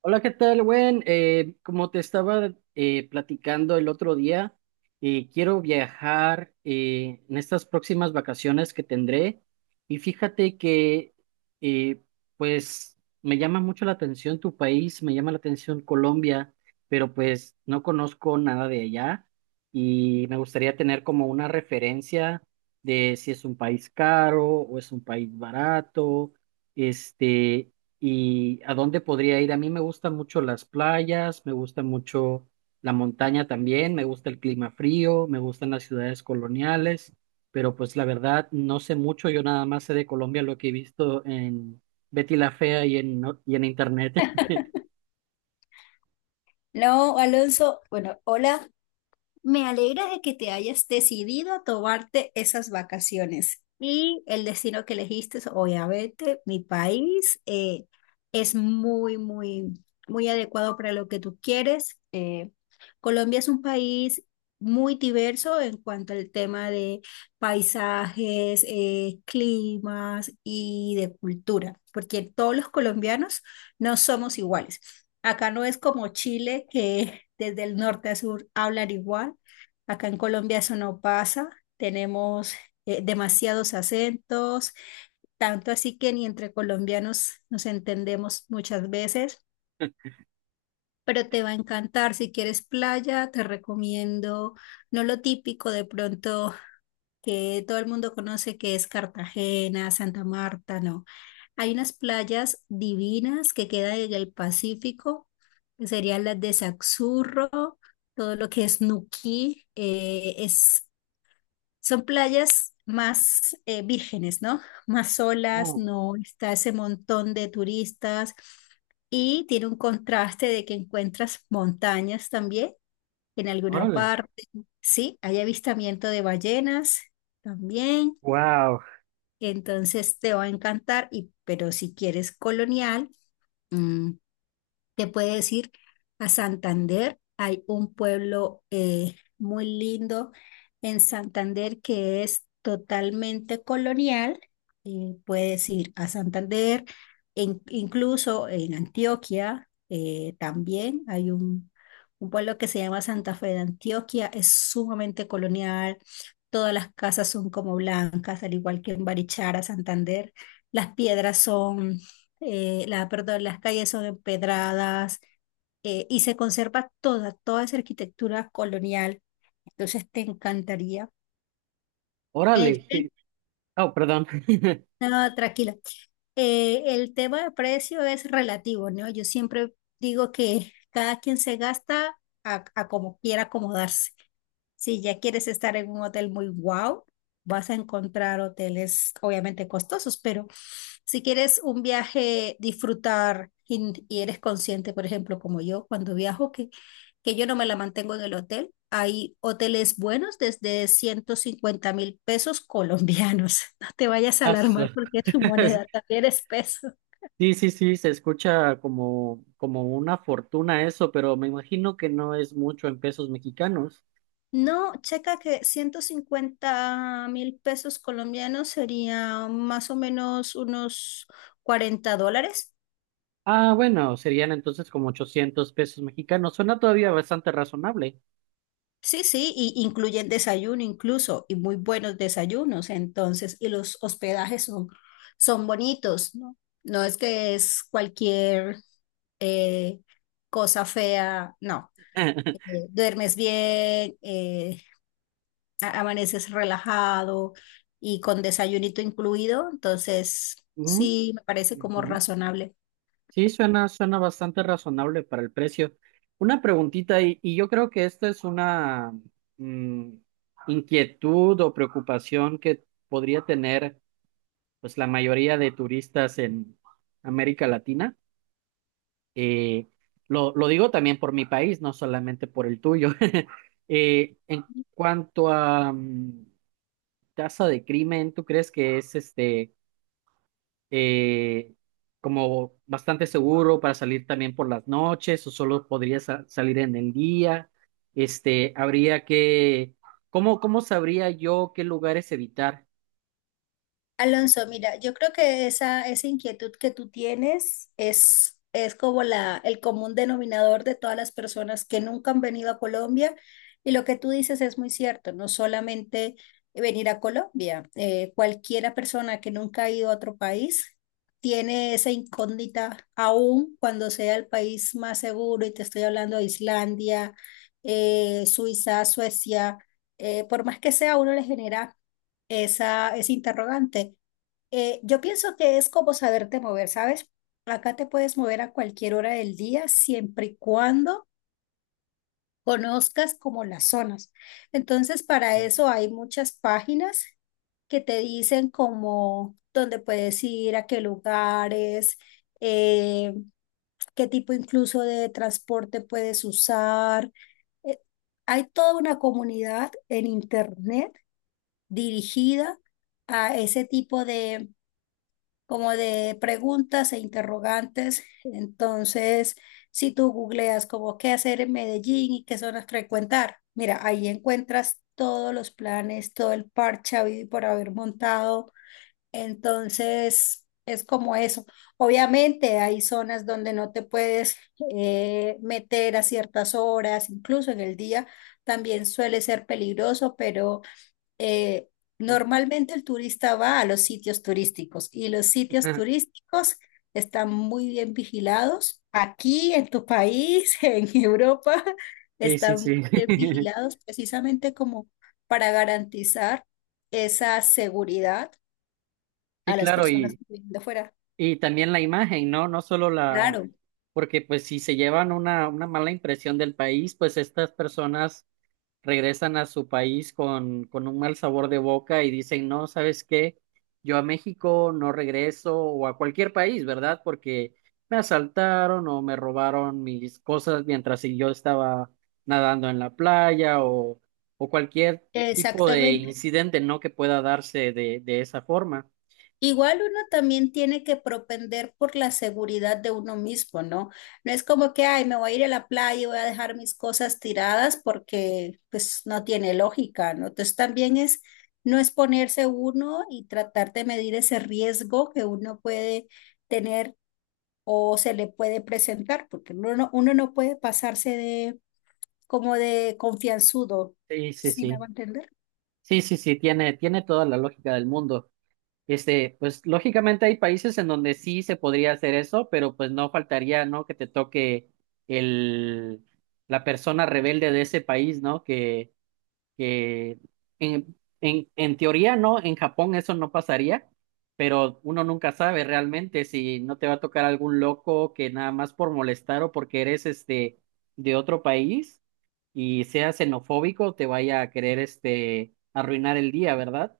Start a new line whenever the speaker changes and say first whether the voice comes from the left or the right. right: Hola, ¿qué tal, Gwen? Como te estaba platicando el otro día, quiero viajar en estas próximas vacaciones que tendré y fíjate que eh, pues me llama mucho la atención tu país, me llama la atención Colombia, pero pues no conozco nada de allá y me gustaría tener como una referencia de si es un país caro o es un país barato. Este, ¿y a dónde podría ir? A mí me gustan mucho las playas, me gusta mucho la montaña también, me gusta el clima frío, me gustan las ciudades coloniales, pero pues la verdad no sé mucho, yo nada más sé de Colombia lo que he visto en Betty la Fea y en, no- y en internet.
left: No, Alonso, bueno, hola, me alegra de que te hayas decidido a tomarte esas vacaciones. Y el destino que elegiste es obviamente mi país, es muy, muy, muy adecuado para lo que tú quieres. Colombia es un país muy diverso en cuanto al tema de paisajes, climas y de cultura, porque todos los colombianos no somos iguales. Acá no es como Chile, que desde el norte a sur hablan igual. Acá en Colombia eso no pasa. Tenemos demasiados acentos, tanto así que ni entre colombianos nos entendemos muchas veces. Pero te va a encantar. Si quieres playa, te recomiendo no lo típico de pronto que todo el mundo conoce que es Cartagena, Santa Marta, no. Hay unas playas divinas que quedan en el Pacífico, que serían las de Saxurro, todo lo que es Nuquí, son playas más vírgenes, ¿no? Más solas,
right: Oh,
left: no está ese montón de turistas y tiene un contraste de que encuentras montañas también en alguna
right: órale.
left: parte. Sí, hay avistamiento de ballenas también.
right: Wow,
left: Entonces te va a encantar, y, pero si quieres colonial, mm, te puede decir a Santander, hay un pueblo muy lindo en Santander que es totalmente colonial. Puedes ir a Santander, incluso en Antioquia también hay un pueblo que se llama Santa Fe de Antioquia, es sumamente colonial. Todas las casas son como blancas, al igual que en Barichara, Santander. Las piedras son perdón, las calles son empedradas y se conserva toda esa arquitectura colonial. Entonces te encantaría. El
right: órale,
left: tema,
right: qué... Oh, perdón.
left: no, tranquila. El tema de precio es relativo, ¿no? Yo siempre digo que cada quien se gasta a como quiera acomodarse. Si ya quieres estar en un hotel muy wow, vas a encontrar hoteles obviamente costosos, pero si quieres un viaje, disfrutar y eres consciente, por ejemplo, como yo, cuando viajo, que yo no me la mantengo en el hotel, hay hoteles buenos desde 150.000 pesos colombianos. No te vayas a
right: Ah, su...
left: alarmar porque tu moneda también es peso.
right: Sí, sí, sí, se escucha como, como una fortuna eso, pero me imagino que no es mucho en pesos mexicanos.
left: No, checa que 150.000 pesos colombianos sería más o menos unos 40 dólares.
right: Ah, bueno, serían entonces como 800 pesos mexicanos. Suena todavía bastante razonable.
left: Sí, sí, y incluyen desayuno incluso, y muy buenos desayunos, entonces, y los hospedajes son bonitos, ¿no? No es que es cualquier eh, cosa fea, no. eh, Duermes bien, amaneces relajado y con desayunito incluido, entonces
right: Mm,
left: sí me parece como
right: ujú.
left: razonable.
right: Sí, suena, suena bastante razonable para el precio. Una preguntita, y yo creo que esta es una mm, inquietud o preocupación que podría tener pues la mayoría de turistas en América Latina. Eh, lo digo también por mi país, no solamente por el tuyo. En cuanto a casa de crimen, ¿tú crees que es este eh, como bastante seguro para salir también por las noches o solo podría salir en el día? Este, habría que, ¿cómo, cómo sabría yo qué lugares evitar?
left: Alonso, mira, yo creo que esa inquietud que tú tienes es como la, el común denominador de todas las personas que nunca han venido a Colombia. Y lo que tú dices es muy cierto, no solamente venir a Colombia, cualquiera persona que nunca ha ido a otro país tiene esa incógnita aún cuando sea el país más seguro, y te estoy hablando de Islandia, Suiza, Suecia, por más que sea, a uno le genera ese interrogante. Yo pienso que es como saberte mover, ¿sabes? Acá te puedes mover a cualquier hora del día, siempre y cuando conozcas como las zonas. Entonces, para eso hay muchas páginas que te dicen como dónde puedes ir, a qué lugares, eh, qué tipo incluso de transporte puedes usar. Eh, Hay toda una comunidad en internet dirigida a ese tipo de, como de preguntas e interrogantes. Entonces, si tú googleas como qué hacer en Medellín y qué zonas frecuentar, mira, ahí encuentras todos los planes, todo el parche habido y por haber montado. Entonces, es como eso. Obviamente hay zonas donde no te puedes meter a ciertas horas, incluso en el día también suele ser peligroso, pero eh,
right: Ujú.
left: normalmente el turista va a los sitios turísticos y los sitios turísticos están muy bien vigilados. Aquí en tu país, en Europa,
right: Sí, sí,
left: están muy
right: sí.
left: bien vigilados precisamente como para garantizar esa seguridad
right: Sí,
left: a las
right: claro,
left: personas que vienen de fuera.
right: y también la imagen, ¿no? No solo la,
left: Claro,
right: porque pues si se llevan una mala impresión del país, pues estas personas regresan a su país con un mal sabor de boca y dicen, no, ¿sabes qué? Yo a México no regreso, o a cualquier país, ¿verdad? Porque me asaltaron o me robaron mis cosas mientras yo estaba nadando en la playa, o cualquier tipo de
left: exactamente.
right: incidente, ¿no? Que pueda darse de esa forma.
left: Igual uno también tiene que propender por la seguridad de uno mismo, ¿no? No es como que, ay, me voy a ir a la playa y voy a dejar mis cosas tiradas porque pues no tiene lógica, ¿no? Entonces también es no exponerse uno y tratar de medir ese riesgo que uno puede tener o se le puede presentar, porque uno no puede pasarse de como de confianzudo,
right: Sí, sí,
left: ¿sí me va a
right: sí.
left: entender?
right: Sí, sí, sí, tiene, tiene toda la lógica del mundo. Este, pues lógicamente hay países en donde sí se podría hacer eso, pero pues no faltaría, ¿no? Que te toque el, la persona rebelde de ese país, ¿no? Que en, en teoría, ¿no? En Japón eso no pasaría, pero uno nunca sabe realmente si no te va a tocar algún loco que nada más por molestar, o porque eres este de otro país y sea xenofóbico, te vaya a querer este arruinar el día, ¿verdad?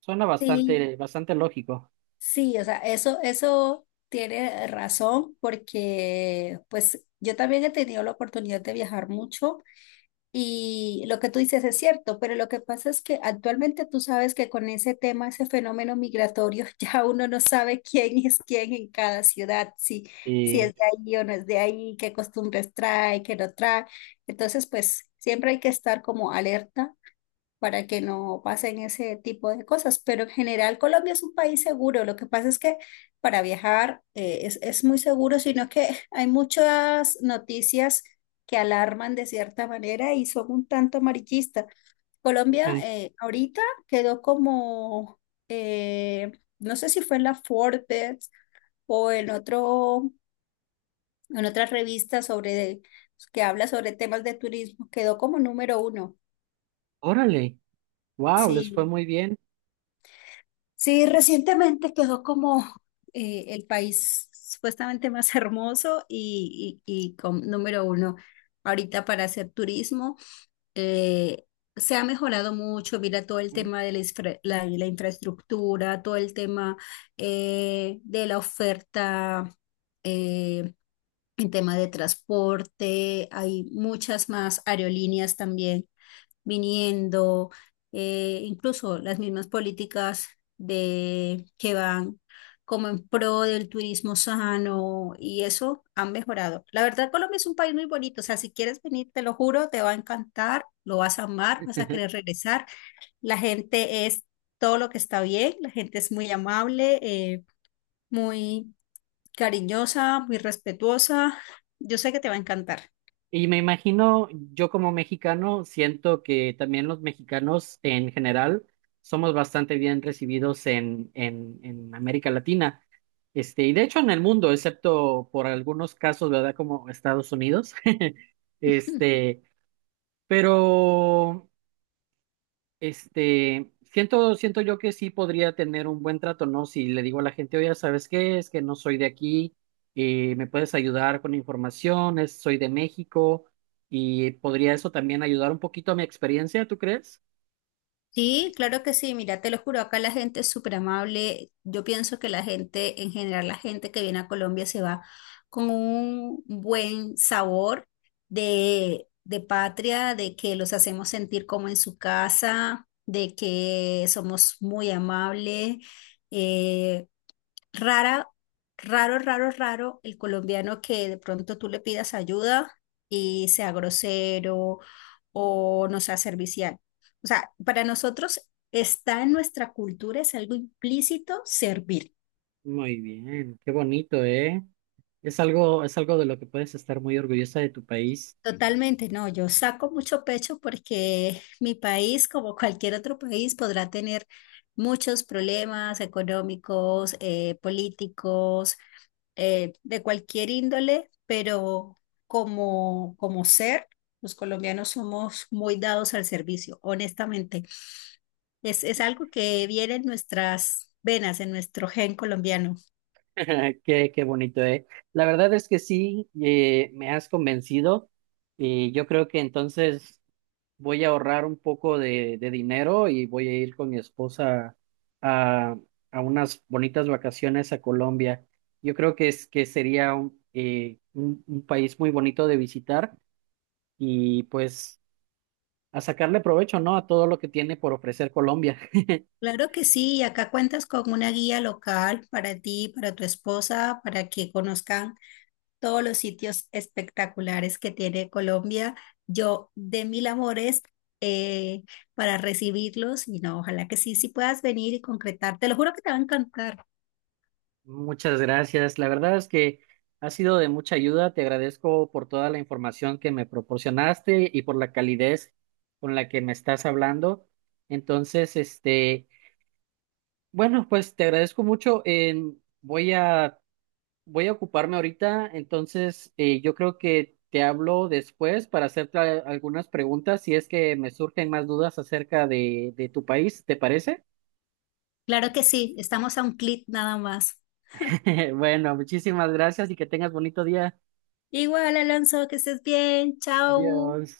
right: Suena
left: Sí,
right: bastante, bastante lógico.
left: sí, o sea, eso tiene razón porque pues yo también he tenido la oportunidad de viajar mucho y lo que tú dices es cierto, pero lo que pasa es que actualmente tú sabes que con ese tema, ese fenómeno migratorio, ya uno no sabe quién es quién en cada ciudad, si
right: Y,
left: es de ahí o no es de ahí, qué costumbres trae, qué no trae. Entonces, pues siempre hay que estar como alerta para que no pasen ese tipo de cosas. Pero en general Colombia es un país seguro. Lo que pasa es que para viajar es muy seguro, sino que hay muchas noticias que alarman de cierta manera y son un tanto amarillistas. Colombia
right: ujú,
left: ahorita quedó eh, no sé si fue en la Forbes o en otro, en otra revista sobre, que habla sobre temas de turismo, quedó como número uno.
right: órale. Wow, les fue
left: Sí,
right: muy bien.
left: sí, recientemente quedó como el país supuestamente más hermoso y con número uno ahorita para hacer turismo. eh, Se ha mejorado mucho, mira todo el
right: Ujú.
left: tema de la infraestructura, todo el tema de la oferta, eh, en tema de transporte, hay muchas más aerolíneas también viniendo, incluso las mismas políticas que van como en pro del turismo sano y eso han mejorado. La verdad, Colombia es un país muy bonito, o sea, si quieres venir, te lo juro, te va a encantar, lo vas a amar, vas a querer regresar. La gente es todo lo que está bien, la gente es muy amable, muy cariñosa, muy respetuosa. Yo sé que te va a encantar.
right: Y me imagino, yo como mexicano, siento que también los mexicanos en general somos bastante bien recibidos en América Latina. Este, y de hecho en el mundo, excepto por algunos casos, ¿verdad? Como Estados Unidos. Este, pero este, siento, siento yo que sí podría tener un buen trato, ¿no? Si le digo a la gente, oye, ¿sabes qué? Es que no soy de aquí, me puedes ayudar con información. Soy de México, y podría eso también ayudar un poquito a mi experiencia, ¿tú crees?
left: Sí, claro que sí, mira, te lo juro, acá la gente es súper amable. Yo pienso que la gente, en general, la gente que viene a Colombia se va con un buen sabor de patria, de que los hacemos sentir como en su casa, de que somos muy amables. eh, Rara, Raro el colombiano que de pronto tú le pidas ayuda y sea grosero o no sea servicial. O sea, para nosotros está en nuestra cultura, es algo implícito servir.
right: Muy bien, qué bonito, ¿eh? Es algo de lo que puedes estar muy orgullosa de tu país.
left: Totalmente, no, yo saco mucho pecho porque mi país, como cualquier otro país, podrá tener muchos problemas económicos, políticos, de cualquier índole, pero como ser, los colombianos somos muy dados al servicio, honestamente. Es algo que viene en nuestras venas, en nuestro gen colombiano.
right: Qué, qué bonito, ¿eh? La verdad es que sí, me has convencido, y yo creo que entonces voy a ahorrar un poco de dinero y voy a ir con mi esposa a, a unas bonitas vacaciones a Colombia. Yo creo que es que sería un, un país muy bonito de visitar, y pues a sacarle provecho, ¿no? A todo lo que tiene por ofrecer Colombia.
left: Claro que sí, y acá cuentas con una guía local para ti, para tu esposa, para que conozcan todos los sitios espectaculares que tiene Colombia. Yo de mil amores eh, para recibirlos y no, ojalá que sí puedas venir y concretar. Te lo juro que te va a encantar.
right: Muchas gracias. La verdad es que ha sido de mucha ayuda. Te agradezco por toda la información que me proporcionaste y por la calidez con la que me estás hablando. Entonces, este... Bueno, pues te agradezco mucho. Voy a, voy a ocuparme ahorita, entonces yo creo que te hablo después para hacerte algunas preguntas si es que me surgen más dudas acerca de tu país, ¿te parece?
left: Claro que sí, estamos a un clic nada más.
right: Bueno, muchísimas gracias y que tengas bonito día.
left: Igual, Alonso, que estés bien. Chao.
right: Adiós.